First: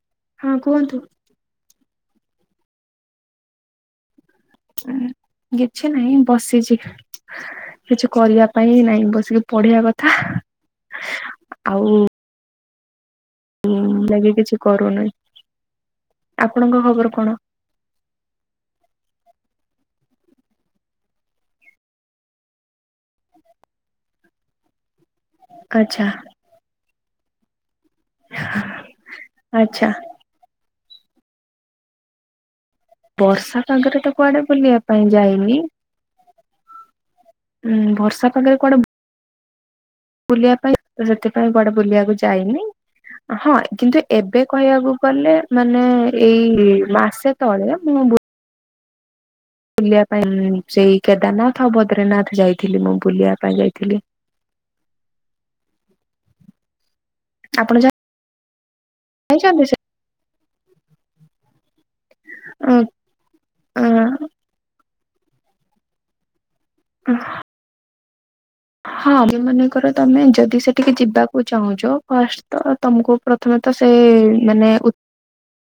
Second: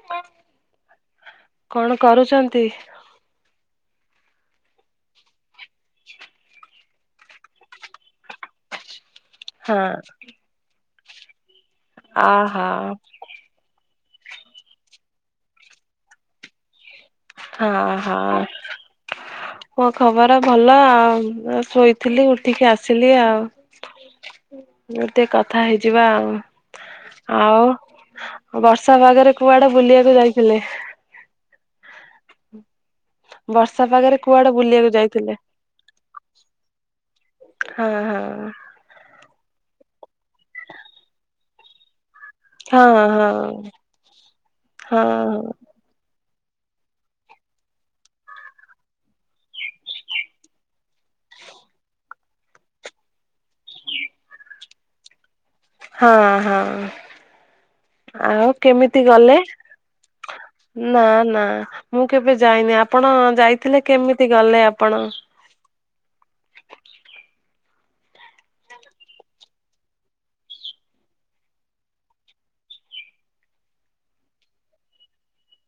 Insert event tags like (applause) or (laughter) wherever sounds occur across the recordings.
(inaudible) ହଁ କୁହନ୍ତୁ। କଣ କରୁଚନ୍ତି? କିଛି ନାଇଁ ବସିଛି କିଛି କରିବା ପାଇଁ ନାଇଁ, ବସିକି ହଁ ପଢିବା କଥା ଆଉ ଆ ହା। ମୁଁ ଲାଗି କିଛି କରୁନି, ଆପଣଙ୍କ ଖବର କଣ? ହାଁହଁ। ମୋ ଖବର ଭଲ ଆଉ ଶୋଇଥିଲି ଉଠିକି ଆସିଲି ଆଉ। ମୁଁ ଟିକେ କଥା ଆଚ୍ଛା ହେଇଯିବା ଆଉ ଆଉ। ବର୍ଷା ପାଗରେ କୁଆଡେ ଆଚ୍ଛା ବୁଲିଆକୁ ଯାଇଥିଲେ? (inaudible) ବର୍ଷା ପାଗରେ ତ କୁଆଡେ ବୁଲିବା ପାଇଁ ଯାଇନି। ହୁଁ ହଁ ବର୍ଷା ହଁ। ପାଖରେ କୁଆଡେ ବୁଲିବା ପାଇଁ ସେଥିପାଇଁ କୁଆଡେ ବୁଲିବାକୁ ଯା ଯାଇନି ହଁ ହଁ କିନ୍ତୁ ଏବେ କହିବାକୁ ହଁ ଗଲେ ମାନେ ଏଇ ମାସେ ତଳେ ମୁଁ ବୁଲିବା ପାଇଁ ସେଇ କେଦାରନାଥ ଆଉ ବଦ୍ରିନାଥ ଯାଇଥିଲି ମୁଁ ବୁଲିବା ପାଇଁ ଯାଇଥିଲି। ହଁ ହଁ। ଆପଣ ଯ ଆଉ କେମିତି ଗଲେ? ନା ନା। ମୁଁ କେବେ ଯାଇନି ଆପଣ ଯାଇଥିଲେ କେମିତି ଗଲେ ଆପଣ? ହୁଁ। ହଁ ଏବେ ମନେକର ତମେ ମନେକର ତମେ ଯଦି ସେଠିକି ଯିବାକୁ ଚାହୁଁଛ ଫାଷ୍ଟ ତ ତମକୁ ପ୍ରଥମେ ତ ସେ ମାନେ ଉ ହ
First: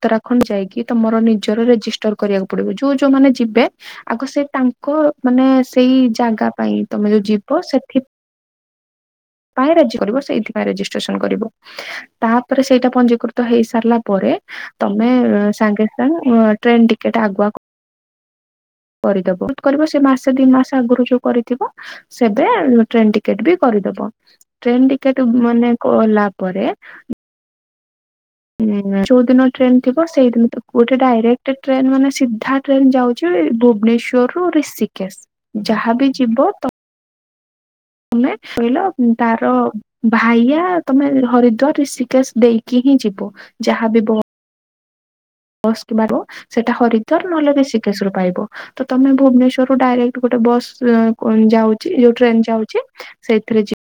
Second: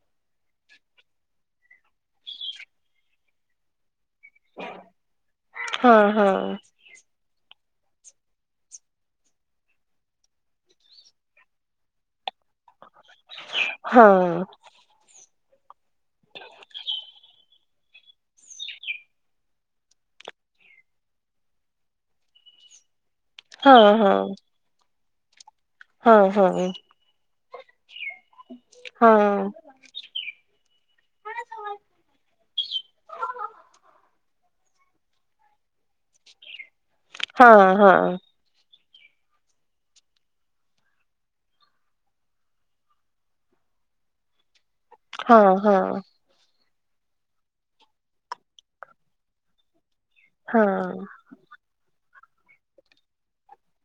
ଉତ୍ତରାଖଣ୍ଡ ଯାଇକି ତମର ନିଜର ରେଜିଷ୍ଟର କରିବାକୁ ପଡିବ ଯୋଉ ଯୋଉମାନେ ଯିବେ ଆଗ ସେ ତାଙ୍କ ମାନେ ହଁ ସେଇ ହଁ ଜାଗା ପାଇଁ ତମେ ଯୋଉ ଯିବ ସେଠି ପାଇଁ ରେଜି କରିବ ସେଇଥିପାଇ ରେଜିଷ୍ଟ୍ରେସନ କରିବ, ତାପରେ ସେଇଟା ପଞ୍ଜିକୃ ତ ହେଇସାରିଲା ହଁ ପରେ ତମେ ସାଙ୍ଗେ ସାଙ୍ଗେ ଟ୍ରେନ ଟିକେଟ ଆଗୁଆ କରିଦବ ବହୁତ କରିବ ସେ ମାସେ ଦି ମାସ ଆଗରୁ ଯୋଉ କରିଥିବ ସେବେ ଟ୍ରେନ ଟ ଟିକେଟ ବି ହଁ କରିଦବ ହଁ ଟ୍ରେନ ଟିକେଟ ମାନେ ହଁ କଲା ହଁ। ପରେ ହୁଁ ଚଉଦିନ ଟ୍ରେନ୍ ଥିବ ସେଇଦିନ ତ ଗୋଟେ ଡାଇରେକ୍ଟ ଟ୍ରେନ ମାନେ ସିଧା ଟ୍ରେନ ଯାଉଛି ଭୁବନେଶ୍ୱରରୁୁ ରିଷିକେଶ। ଯାହାବି ଯିବ ତମ ହଁ ହଁ। କହିଲ ତାର ଭାଇଆ ତମେ ହରିଦ୍ଵାର ରିଷିକେଶ ଦେଇକି ହିଁ ଯିବ। ଯାହା ବି ବ ବସ୍ (unintelligible) ସେଟା ହରିଦ୍ଵାର ନହେଲେ ରିଷିକେଶ ର ପାଇବ, ତ ତମେ ଭୁବନେଶ୍ୱରରୁ ଡାଇ ଗୋଟେ ବସ୍ ଯାଉଛି ଯୋଉ ଟ୍ରେନ ଯାଉଛି ସେଇଥିରେ ଯି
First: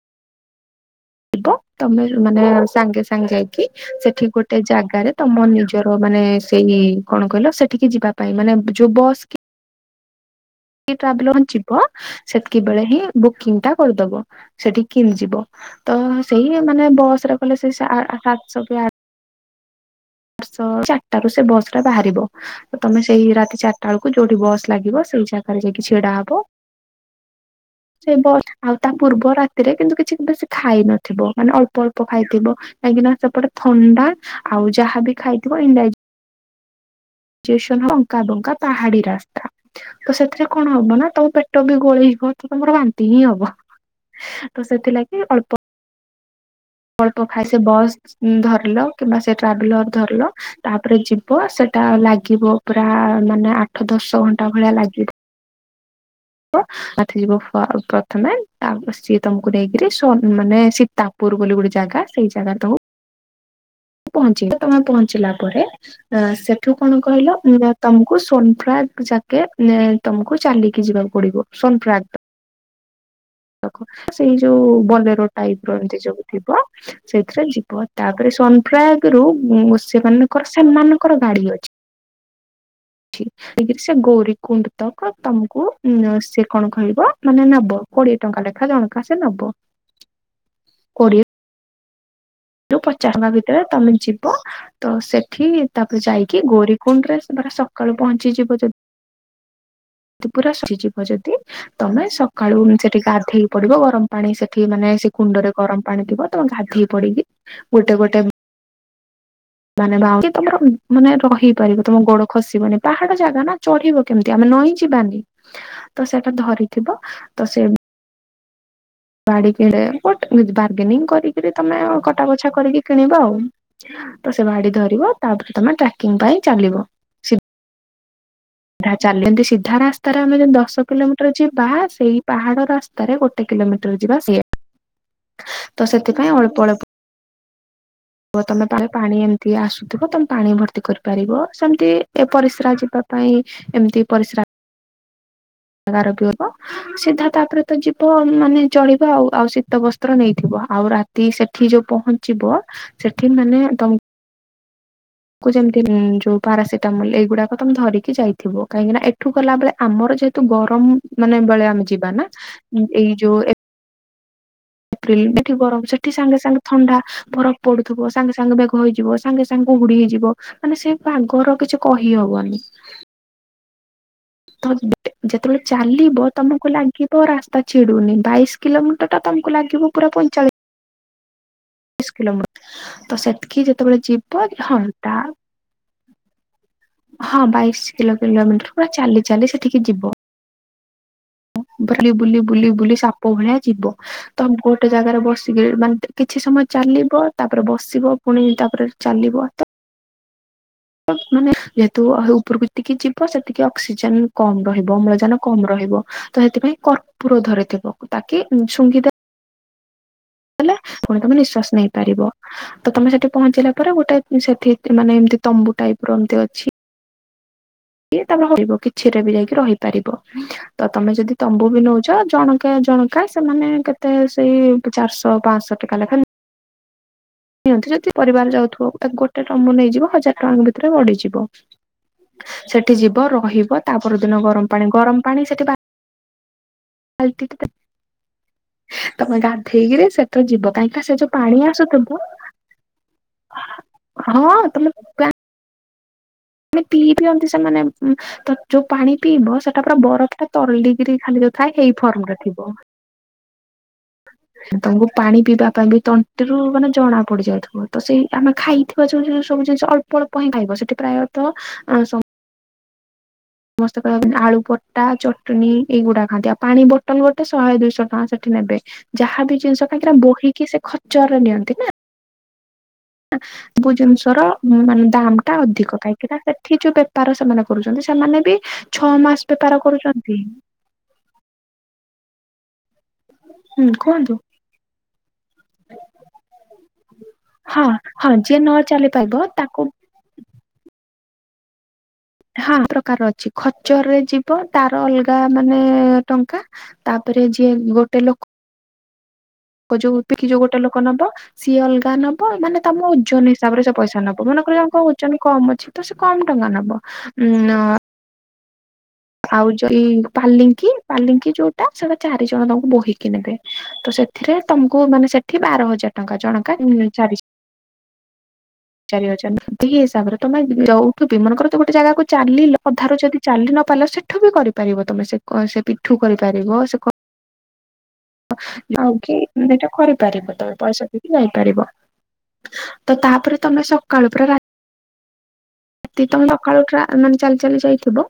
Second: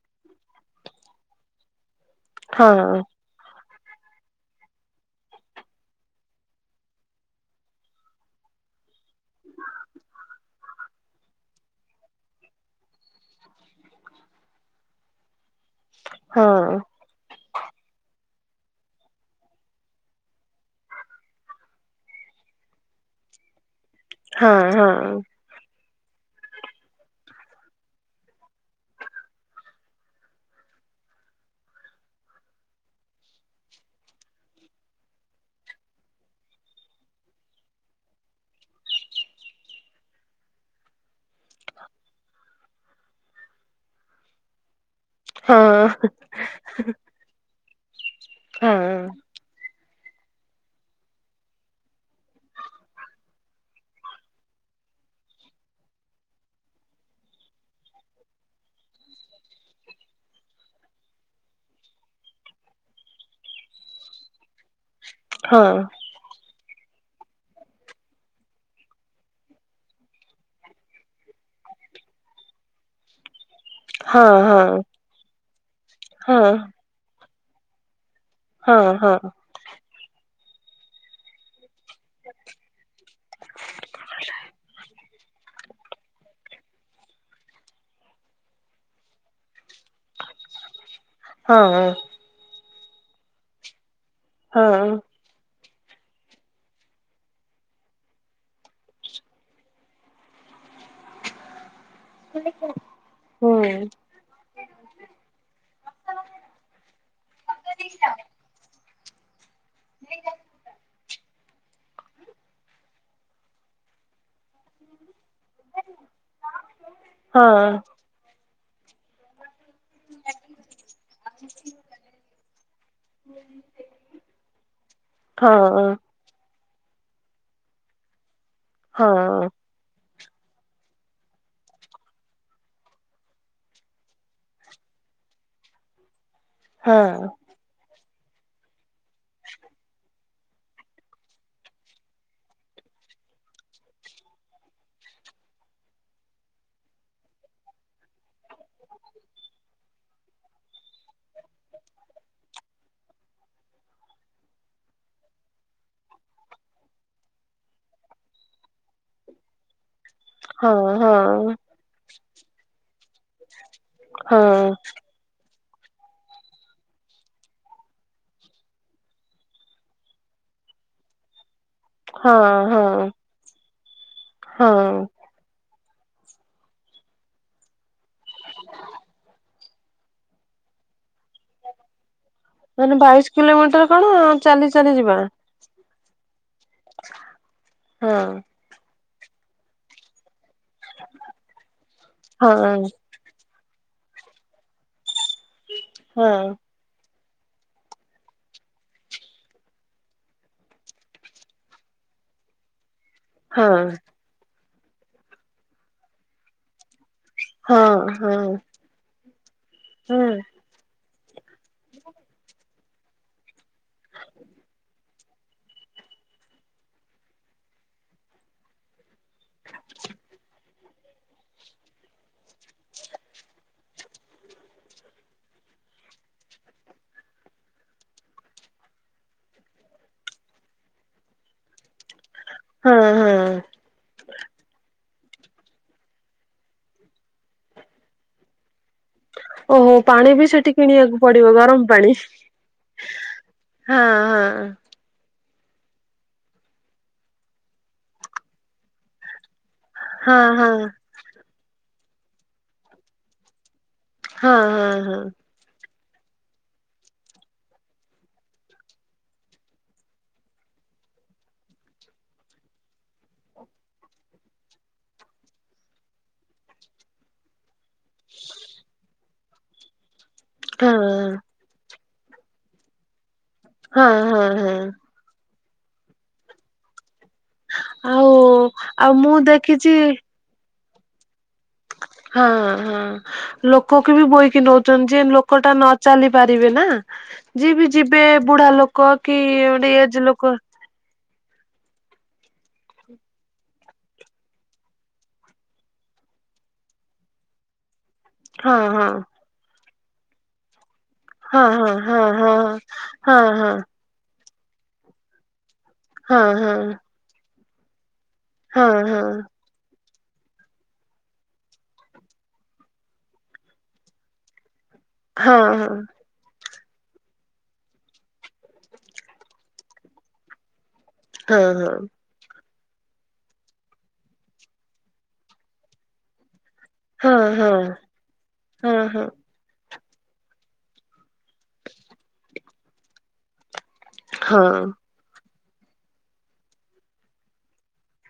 ଯିବ ତମେ ମାନେ ସାଙ୍ଗେ ସାଙ୍ଗେ ଯାଇ (inaudible) ସେଠି ଗୋଟେ ଜାଗାରେ ତମ ନିଜର ମାନେ ସେଇ କଣ କହିଲ ସେଠିକି ଯିବା ପାଇଁ ମାନେ ଯୋଉ ବସ୍ କି ଟ୍ରାଭେଲ ଯିବ ସେତିକି ବେଳେ ହିଁ ବୁକିଂ ଟା କରିଦବ ସେଠି କିଣିଯିବ। ତ ସେଇ ମାନେ ବସ ରେ ଗଲେ ସେ ସା ଆ ସାତଶହ କି ଆ ଶଅ ଚାରିଟାରୁ ସେ ବସ ଟା ବାହାରିବ, ତମେ ସେଇ ରାତି ଚାରି ଟା ବେଳକୁ ଯୋଉଠି ବସ୍ ଲାଗିବ ସେଇ ଜାଗାରେ ଯାଇକି ଛିଡା ହବ। ସେ ବ ଆଉ ତା ପୂର୍ବ ରାତିରେ କିନ୍ତୁ କିଛି ବେଶୀ ଖାଇ ନଥିବ ମାନେ ଅଳ୍ପ ଅଳ୍ପ ଖାଇଥିବ। କାହିଁକି ନା ସେପଟେ ଥଣ୍ଡା ଆଉ ଯାହାବି ଖାଇଥିବ ଇନ ଜେସନ ଅଙ୍କା ବଙ୍କା ପାହାଡି ରାସ୍ତା। ତ ସେଥିରେ କଣ ହବ ନା ତମ ପେଟ ବି ଗୋଳେଇ ହବ ତ ତମର ବାନ୍ତି ହିଁ ହବ। ତ ସେଥିଲାଗି ଅଳ ହଁ। (inaudible) ପ ଖା ସେ ବସ୍ ଧରିଲ କିମ୍ବା ସେ ଟ୍ରାଭେଲର ଧରିଲ। ତାପରେ ଯିବ ସେଟା ଲାଗିବ ପୁରା ମାନେ ଆଠ ଦଶ ଘଣ୍ଟା ଭଳିଆ ଲାଗିବ। ବ ଗଧେଇବ ପ୍ରଥମେ ସିଏ ତମକୁ ନେଇକିରି ସୋନ ମାନେ ସୀତା ପୁର ବୋଲି ଗୋଟେ ଜାଗା ସେଇ ଜାଗାରେ ତୁ ପହଞ୍ଚିଲ ତମେ ପହଞ୍ଚିଲା ପରେ ଅ ସେଠୁ କଣ କହିଲ ଉ ତମକୁ ସୋନପ୍ରୟାଗ ଯାକେ ତମକୁ ଚାଲିକି ଯିବାକୁ ପଡିବ। ସୋନପ୍ରୟାଗ। ଖକୁ ସେଇ ଯୋଉ ବଲେରୋ ଟାଇପ ର ଏମିତି ଯୋଉ ଥିବ ସେଇଥିରେ ଯି ବ ତାପରେ ସୋନପ୍ରୟାଗ ରୁ ସେମାନଙ୍କର ସେମାନଙ୍କର ଗାଡି ଅଛି। ଚି ଦେଇ କରି ସେ ଗୌରୀ କୁଣ୍ଡ ତକ୍ ତମକୁ ସେ କଣ କହିବ ମାନେ ନବ। କୋଡିଏ ଟଙ୍କା ଲେଖା ଜଣଙ୍କା ସେ ନବ। (inaudible) କୋଡ଼ିଏ ହଁ ହଁ। ଯୋଉ ପଚାଶ ଙ୍କା ଭିତରେ ତମେ ଯିବ ତ ସେଠି ତାପରେ ଯାଇକି ଗୌରୀ କୁୁଣ୍ଡ ରେ ସେ ବର୍ ସକାଳୁ ପହଞ୍ଚିଯିବ ଯଦି ପୁରା ଶଇଯିବ ଯଦି ତମେ ସକାଳୁ ସେଠି ଗାଧେଇ ପଡିବ ଗରମ ପାଣି ସେଠି ମାନେ ସେ କୁଣ୍ଡରେ ଗରମ ପାଣି ଥିବ ତମେ ଗାଧେଇ ପଡିକି ଗୋଟେ ଗୋଟେ ମାନେ (unintelligible) ମାନେ ରହିପାରିବ ତମ ଗୋଡ ଖସିବନି ପାହାଡ ଜାଗା ନା ଚଢିବ କେମିତି ଆମେ ନଈଁ ଯିବାନି। ତ ସେଟା ଧରିଥିବ ତ ସେ ବାଡି କି ଟେ ବାର୍ଗେନିଂ କରିକିରି ତମେ କଟା ବଛା କରିକି କିଣିବ ଆଉ। ତ ସେ ବାଡି ଧରିବ ତାପରେ ତମେ ଟ୍ରାକିଂ ପାଇଁ ଚାଲିବ। ହେରା ଚାଲିଲ ଏନ୍ତି ସିଧା ରାସ୍ ରାରେ ଆମେ ଯଦି ଦଶ କିଲୋମିଟର ଯିବା ସେଇ ପାହାଡ ରାସ୍ତାରେ ଗୋଟେ କିଲୋମିଟର ଯିବା ସେଇଆ। ହ ତ ସେଥିପାଇଁ ଅଳ୍ପ ଅଳ୍ପ ହଁ। ଯିବ ତମେ ପା ପାଣି ଏମିତି ଆସୁଥିବ ତମେ ପାଣି ଭର୍ତ୍ତି କରିପାରିବ ସେମିତି ଏ ପରିସ୍ରା ଯିବା ପାଇଁ ଏମିତି ପରିଶ୍ରା (unintelligible) ସିଧା ତାପରେ ତ ଯିବ ମାନେ ଚଳିବ ଆଉ ଆଉ ଶୀତ ବସ୍ତ୍ର ନେଇଥିବ ଆଉ ରା ତି ସେଠି ଯୋଉ ପହଞ୍ଚିବ ସେଠି ମାନେ ତମ କୁଟଯେମିତି ଯୋଉ ପାରାସିଟାମଲ ଏଇଗୁଡାକ ତମେ ଧରିକି ଯାଇଥିବ କାହିଁକି ନା ଏଠୁ ଗଲା ବେଳେ ଆମର ଯେ ହେତୁ ଗରମ ମାନେ ବେଳେ ଆମେ ଯିବା ନା ଏଇ ଯୋଉ ଏ ହଁ। ଏପ୍ରିଲ ଏଠି ଗରମ ସେଠି ସାଙ୍ଗେ ସାଙ୍ଗେ ଥଣ୍ଡା ଫରଫ ପଡୁଥିବ ସାଙ୍ଗେ ସାଙ୍ଗେ ମେଘ ହେଇଯିବ ସାଙ୍ଗେ ସାଙ୍ଗେ କୁହୁଡି ହେଇଯିବ ମାନେ ସେ ପାଗର କିଛି କହିହବନି। ହଁ ତ ହଁ ଯେତେବେଳେ ଚାଲିବ ତମକୁ ଲାଗିବ ରାସ୍ତା ଛିଡୁନି। ବାଇଶ କିଲୋମିଟର ଟା ତମକୁ ଲାଗିବ ପୁରା ପଇଁଚାଳି ଶ ମାନେ କିଲୋମିଟର ତ ବାଇଶ ସେତିକି କିଲୋମିଟର ଯେତେବେଳେ କଣ ଯିବ ଚାଲି ହଁ ଚାଲି ତା ଯିବା ହଁ ବାଇଶି ହଁ କିଲୋ କିଲୋମିଟର ପୁରା ଚାଲି ଚାଲି ସେଠିକି ଯିବ। (inaudible) ଭ ବୁଲି ବୁଲି ହଁ ବୁଲି ବୁଲି ସାପ ଭଳିଆ ଯିବ ତମ ଗୋଟେ ଜାଗାରେ ବସିକିରି ମାନେ ହଁ କିଛି ସମୟ ଚାଲିବ ତାପରେ ବସିବ ପୁଣି ତାପରେ ଚାଲିବ ତ ମାନେ ଯେହେତୁ ଉପରକୁତିକି ଯିବ ହଁ ସେତିକି ହଁ ଅକ୍ସିଜେନ କମ ରହିବ ଅମ୍ଳଜାନ କମ ରହିବ ତ ସେଥିପାଇଁ କର୍ପୁର ଧରିଥିବ ହଁ ତାକି ଶୁଙ୍ଘିଦେ ହୁଁ। ଲେ ପୁଣି ତମେ ନିଶ୍ଵାସ ନେଇପାରିବ ତ ତମେ ସେଠି ପହଞ୍ଚିଲା ପରେ ଗୋଟେ ସେଠି କି ମାନେ ଏମିତି ତମ୍ବୁ ଟାଇପ ର ଏମିତି ଅଛି। ତାପ ରହିବ କିଛି ରେ ବି ଯାଇକି ରହିପାରିବ। ତ ତମେ ଯଦି ତମ୍ବୁ ବି ନଉଛ ଜଣକା ଜଣକା ସେମାନେ କେତେ ସେଇ ଚାରଶହ ପାଞ୍ଚଶହ ଟଙ୍କା ଲେଖା ନିଅ ଯଦି ପରିବାର ଯାଉଥିବ, ତାକୁ ଗୋଟେ ତମ୍ବୁ ନେଇଯିବ ହଜାର ଟଙ୍କା ଭିତରେ ବଢ଼ିଯିବ। ସେଠି ହଁ ଯିବ ହଁ ରହିବ ତାପର ଦିନ ଗରମ ପାଣି ଗରମ ପାଣି ସେଠି ବା (unintelligible) ତମେ ଓହୋ ଗାଧେଇକିରି ସେ ପାଣି ବି ତରେ ସେଠି ଯିବ କାହିଁକି ନା କିଣିବାକୁ ସେ ଯୋଉ ପଡିବ ପାଣି ଗରମ ଆସୁଥିବ ହଁ ତମେ ଗା ମାନେ ପିଇ ପିଅନ୍ତି ସେମାନେ, ଯୋଉ ପାଣି ପିଇବ ସେଟା ପୁରା ବରଫ ହଁ ଟା ହଁ ତରଳିକିରି ଖାଲି ଯୋଉ ଥାଏ ଏଇ ଫର୍ମରେ ଥିବ। ହଁ ହଁ ତାମଙ୍କୁ ହଁ। ପାଣି ପିଇବା ପାଇଁ ବି ତଣ୍ଟି ସେରୁ ମାନେ ଜଣା ପଡିଯାଉଥିବ। ତ ସେଇ ଆମେ ଖାଇଥିବା ଯୋଉ ସବୁ ଜିନିଷ ଅଳ୍ପ ଅଳ୍ପ ହିଁ ଖାଇବ ସେଠି ପ୍ରାୟତଃ ଆ ସ ସମସ୍ତେ କହିବା ଆଳୁରଟା, ଚଟଣି, ଏଇଗୁଡା ଖାଆନ୍ତି ଆଉ ପାଣି ବଟନ ଗୋଟେ ଶହେ ଦୁଇଶହ ଟଙ୍କା ସେଠି ନେବେ ଯାହା ବି ଜିନିଷ କାହିଁକି ନା ବୋହିକି ସେ ହଁ ହଁ ଖର୍ଚରରେ ନିଅନ୍ତି। ସବୁ ହଁ ଜିନିଷ ର ହଁ ହଁ ମାନେ ଦାମ ଟା ଅଧିକ କାହିଁକି ନା ସେଠି ଯୋଉ ବେପାର ସେମାନେ କରୁଛନ୍ତି ଆଉ ସେମାନେ ବି ଆଉ ଛଅ ମୁଁ ମାସ ବେପାର ଦେଖିଛି କରୁଛନ୍ତି। ହଁ ହଁ। ହୁଁ ଲୋକକୁ ବି କୁହନ୍ତୁ ବୋହିକି ନଉଛନ୍ତି ଯେ ଲୋକଟା ନ ଚାଲି ପାରିବେ ନା ଯିଏ ହଁ ବି ଯିବେ ହଁ ଯିଏ ବୁଢା ନ ଚାଲି ଲୋକ ପାରିବ କି ତାକୁ ଗୋଟେ ଏଜ ଲୋକ ହଁ ପ୍ରକାର ଅଛି ଖର୍ଚ୍ଚରରେ ଯିବ ତାର ଅଲଗା ମାନେ ଟଙ୍କା। ତାପରେ ଯିଏ ଗୋଟେ ଲୋକ ହଁ ହଁ। ଅ ଯୋଉ ବୋହିକି ଗୋଟେ ଲୋକ ନବ ହଁ ସିଏ ଅଲଗା ହଁ ନବ ମାନେ ତମ ହଁ ଓଜନ ହଁ ହିସାବରେ ସ ପଇସା ନବ ମନେକର ୟାଙ୍କୁ ଓଜନ କମ ଅଛି ତ ସେ ହଁ କମ ଟଙ୍କା ହଁ ନବ ଉଁ ଅ ହଁ ହଁ। ଆଉ ଜୋ ଏଇ ପାଲିଙ୍କି ପାଲିଙ୍କି ଯୋଉଟା ସେଟା ଚାରି ଜଣ ତମକୁ ବୋହିକି ନେବେ। ତ ସେଥିରେ ତମକୁ ମାନେ ହଁ ସେଠି ହଁ ବାର ହଜାର ଟଙ୍କା ଜଣଙ୍କା ଉଁ ଚାରି ଚାରି ହଜାର ଏତିକି ହିସାବରେ ତମେ ଯଉଠୁ ବି ମନେକର ହଁ କର ତ ଗୋଟେ ଜାଗା କୁ ଚାଲି ଲ ଅଧାରୁ ଯଦି ଚାଲି ନ ପାରିଲ ସେଠୁ ବି କରିପାରିବ ତମେ ସେ କ ସେ ପିଠୁ କରିପାରିବ ସେ କ ହଁ ହଁ। ହଁ ହଁ ହଁ ହଁ ଆଉ କିଏ ଏଇଟା କରିପାରିବ ତମେ ପଇସା ଦେଇକି ଯାଇପାରିବ। ତ ତାପରେ ତମେ ସକାଳୁ ପୁରା ହଁ ରାତ ହଁ। ଯଦି ତମେ ସକାଳୁ ଉଠି ଆ ମାନେ ଚାଲି ଚାଲି ଯାଇଥିବ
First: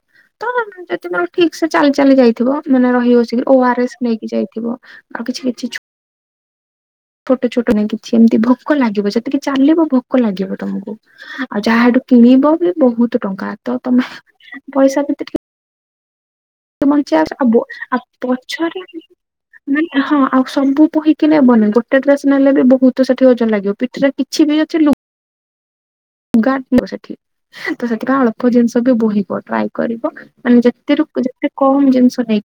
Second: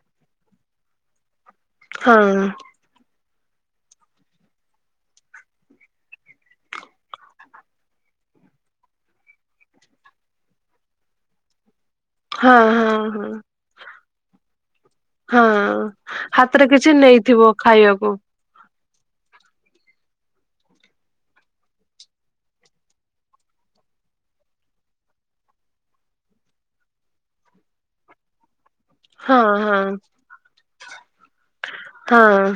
ତ ଯଦି ତେ ଠିକ ସେ ଚାଲି ଚାଲି ହଁ ଯାଇଥିବ। ମାନେ ରହିିଓଛି ଓ ଆର ଏସ୍ ନେଇକି ଯାଇଥିବ ଆଉ କିଛି କିଛି ଛୋଟ ଛୋଟ ନାଇଁ କିଛି ଏମିତି ଭୋକ ଲାଗିବ ଯେତିକି ଚାଲିବ ଭୋକ ଲାଗିବ ତମକୁ ଆଉ ଯାହା ଏଠୁ ହଁ କିଣିବ ବି ହଁ ବହୁତ ହଁ ଟଙ୍କା ତ ତମେ ପଇସା ପ୍ରତି ହଁ। ହାତରେ କିଛି ତମ ଇଚ୍ଛା ଛି ଆଉ ନେଇଥିବ ବୋ ଆଉ ଖାଇବାକୁ। ପଛରେ ନାହିଁ ହଁ ଆଉ ସବୁ ବୋହିକି ନେବନି ଗୋଟେ ଡ୍ରେସ ନେଲେ ବି ବହୁତ ସେଠି ଓଜନ ଲାଗିବ ପିଠିରେ ଟିକ୍ ଛି ବି ଅଛି ଲୁ ଗାଡ ଥିବ ସେଠି ତ ସେଥିପାଇଁ ଅଳ୍ପ ଜିନିଷ ବି ବୋହିବ ହଁ ଟ୍ରାଏ ହଁ କରିବ ମାନେ ଯେତରୁ ଯେତେ କମ ଜିନିଷ ନେଇକି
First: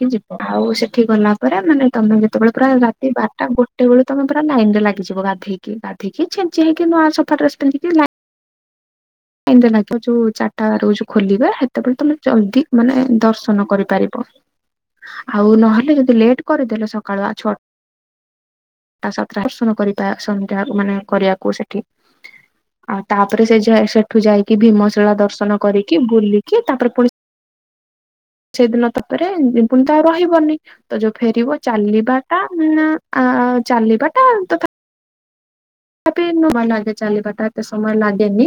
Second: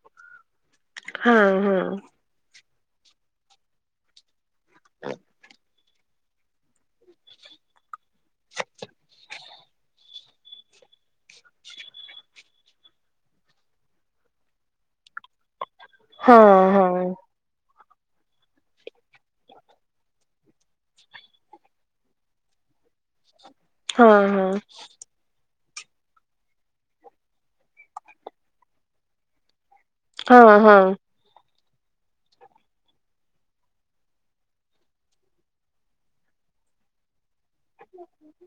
କି ଯିବା ଆଉ ସେଠି ଗଲା ହଁ ପରେ ହଁ ମାନେ ତମେ ଯେତେବେଳେ ପ୍ରାୟ ରାତି ବାରଟା ଗୋଟେ ଗୋଟେ ବେଳୁ ତମେ ପୁରା ଲାଇନ ରେ ଲାଗଯିବ ଗାଧେଇକି ଗାଧେଇକି ଛିଞ୍ଚି ହେଇକି ନୂଆ ସଫା ଡ୍ରେସ ପିନ୍ଧିକି ଲାଇନ (inaudible) ଲାଗିବ ଯୋଉ ଚାରିଟା ରହୁଛି ଖୋଲିବା ସେତେବେଳେ ତମେ ଜଲଦି ମାନେ ଦର୍ଶନ କରିପାରିବ। ଆଉ ନହେଲେ ଯଦି ଲେଟ୍ ହଁ କରିଦେଲେ ହଁ ସକାଳୁଆ ଛ ତା ସାତା ଦର୍ଶନ କରିବା ସନ୍ଧ୍ୟା ମାନେ କରିବାକୁ ସେଠି ଆଉ ତାପରେ ସେ ଯାଇ ସେଠୁ ହଁ। ଯାଇକି ଭୀମଶିଳା ଦର୍ଶନ କରିକି ବୁଲିକି ତାପରେ ପୁଣି ସେଇଦିନ ତାପରେ ବି ପୁଣି ତ ଆଉ ହଁ ରହିବନି ହଁ ତ ଯୋଉ ଫେରିବ ଚାଲିବାଟା ନାଁ ଆ ଚାଲିବାଟା ତଥା ତଥାପି ନୂଆ ଲାଗେ ଚାଲିିବାଟା ଏତେ ସମୟ ଲାଗେନି।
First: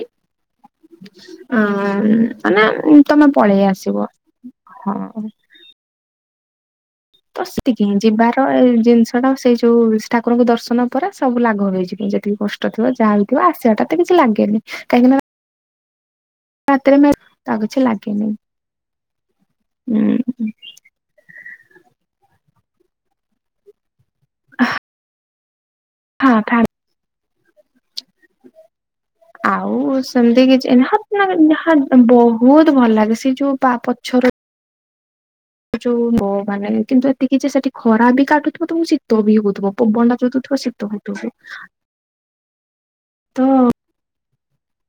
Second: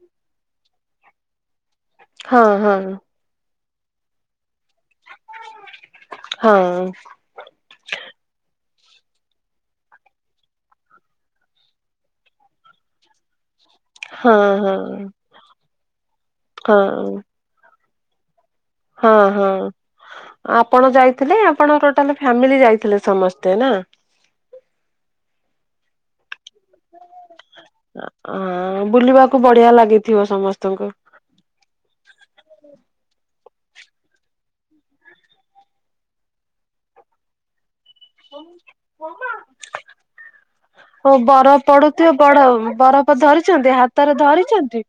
ଆଁ ହଁ ହଁ ହଁ ମାନେ ତମେ ପଳେଇ ଆସିବ ହଁ। ହଁ। ତ ସେଠିକି ଯିବାର ଏ ଜିନିଷ ଟା ସେଇ ଯୋଉ ଠାକୁରଙ୍କୁ ଦର୍ଶନ ପରେ ସବୁ ଲାଘଭ ହେଇଯିବ ଯେତିକି କ କଷ୍ଟ ଥିବ ଯାହା ହେଉଥିବ ଆସିବାଟା ତ କିଛି ହଁ ଲାଗେନି ହଁ ହଁ। କାହିଁକି ନା ହଁ ରାତିରେ ମେଟ୍ ଆଉ କିଛି ଲାଗେନି। ହଁ ହଁ ଉଁ ଆପଣ ଯାଇଥିଲେ ଆପଣ ଟୋଟାଲ ଫ୍ୟାମିଲି ଯାଇଥିଲେ ସମସ୍ତେ ନାଁ? ହଁ ଠା‌‌ ନ ଆ ଆଁ ବୁଲିବାକୁ ବଢିଆ ଲାଗିଥିବ ସମସ୍ତଙ୍କୁ? ନା ଯାହା ବହୁତ୍ ଭଲ ଲାଗେ ସେ ଯୋଉ ପା ପଛରୁ ଯୋଉ ନୋ ମାନେ କିନ୍ତୁ ଏତିକି ଯେ ସେଠି ଖରା ବି କାଟୁଥିବ ତମକୁ ଶୀତ ବି ହଉଥିବ ପବନ ଯୋଉ ଦଉଥିବା ଶୀତ ହଉ ହଉଥିବ। ବରଫ ପଡୁଥିବ ବଡ ବରଫ ତ ଧରିଛନ୍ତି ହାତରେ ଧରିଛନ୍ତି?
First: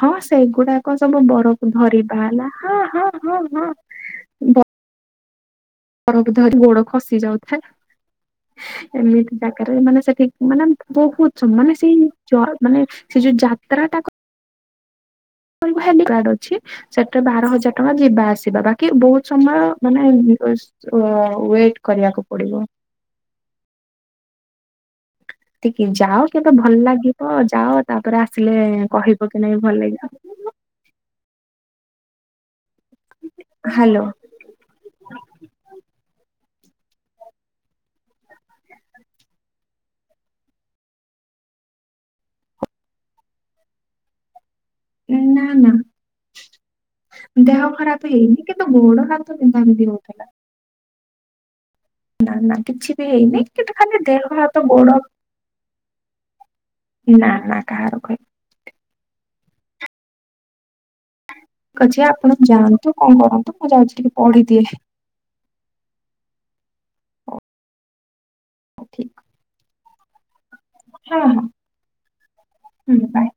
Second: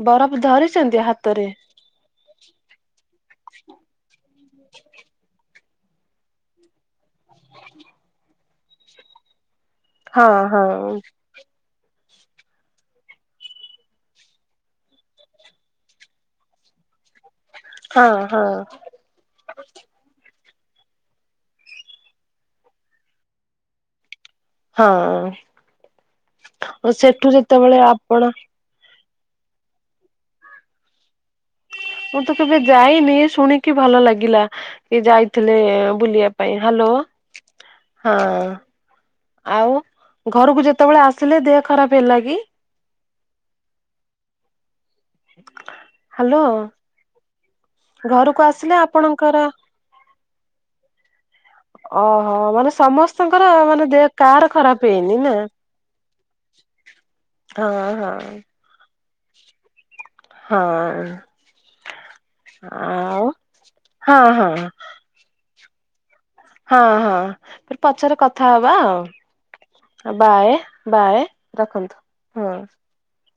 ହଁ ବରଫ ସେଗୁଡାକ ଧରିଛନ୍ତି ସବୁ ହାତରେ ବରକୁ ଧରି ବା ହେଲା ହଁ ହଁ ହଁ ହଁ। ବରକୁ ଧରି ଗୋଡ ଖସି ଯାଉଥାଏ ଏମିତି ଜାଗାରେ ମାନେ ହଁ ସେଠିକ ହଁ ମାନେ ବହୁତ୍ ସୁ ମାନେ ସେଇ ଯ ମାନେ ସେ ଯୋଉ ଯାତ୍ରାଟା କ (unintelligible) କାଡ ଅଛି ସେଟା ବାର ହଜାର ଟଙ୍କା ହଁ ଯିବା ହଁ। ଆସିବା ବାକି ବହୁତ ସମୟ ମାନେ ୱେଷ୍ଟ ଉଅ ୱେଟ କରିବାକୁ ପଡିବ। ହଁ। ଟିକେ ଯାଅ କେବେ ଭଲ ସେଠୁ ଲାଗିବ ଯେତେବେଳେ ଯାଅ ତାପରେ ଆପଣ ଆସିଲେ କହିବ କି ନାଇଁ ଭଲ ଲାଗିବ। ମୁଁ ତ କେବେ ଯାଇନି ଶୁଣିକି ଭଲ ହ୍ୟାଲୋ ଲାଗିଲା। କି ଯାଇଥିଲେ ବୁଲିବା ପାଇଁ ହ୍ୟାଲୋ? ହଁ ଆଉ ଘରକୁ ଯେତେବେଳେ ଆସିଲେ ଦେହ ଖରାପ୍ ହେଲା କି? ନା ନା ହ୍ୟାଲୋ। ଦେହ ଖରାପ୍ ଘରକୁ ହେଇନି କିନ୍ତୁ ଆସିଲେ ଗୋଡ ଆପଣଙ୍କର ହାତ ବିନ୍ଧା ବିନ୍ଧି ହଉଥିଲା। ଓହୋ ନାଁ ନାଁ ମାନେ କିଛି ବି ହେଇନି ସମସ୍ତଙ୍କର କିନ୍ତୁ ମାନେ ଖାଲି ଦେହ କାହାର ହାତ ଖରାପ ଗୋଡ଼ ହେଇନି ନା ନାଁ ନାଁ ହଁ କାହାର କ ହଁ। ହଁ। ଛି ଆପଣ ଯାଆନ୍ତୁ କଣ ଆଉ କରନ୍ତୁ ମୁଁ ଯାଉଛି ଟିକେ ହଁ ହଁ ପଢିଦିଏ। ହଁ ହଁ ଫେରେ ପଛରେ କଥା ହବା ଠିକ୍ ଆଉ ବାଏ। ହଁ ବାଏ ହଁ ରଖନ୍ତୁ ହଁ। ହୁଁ ବାଏ।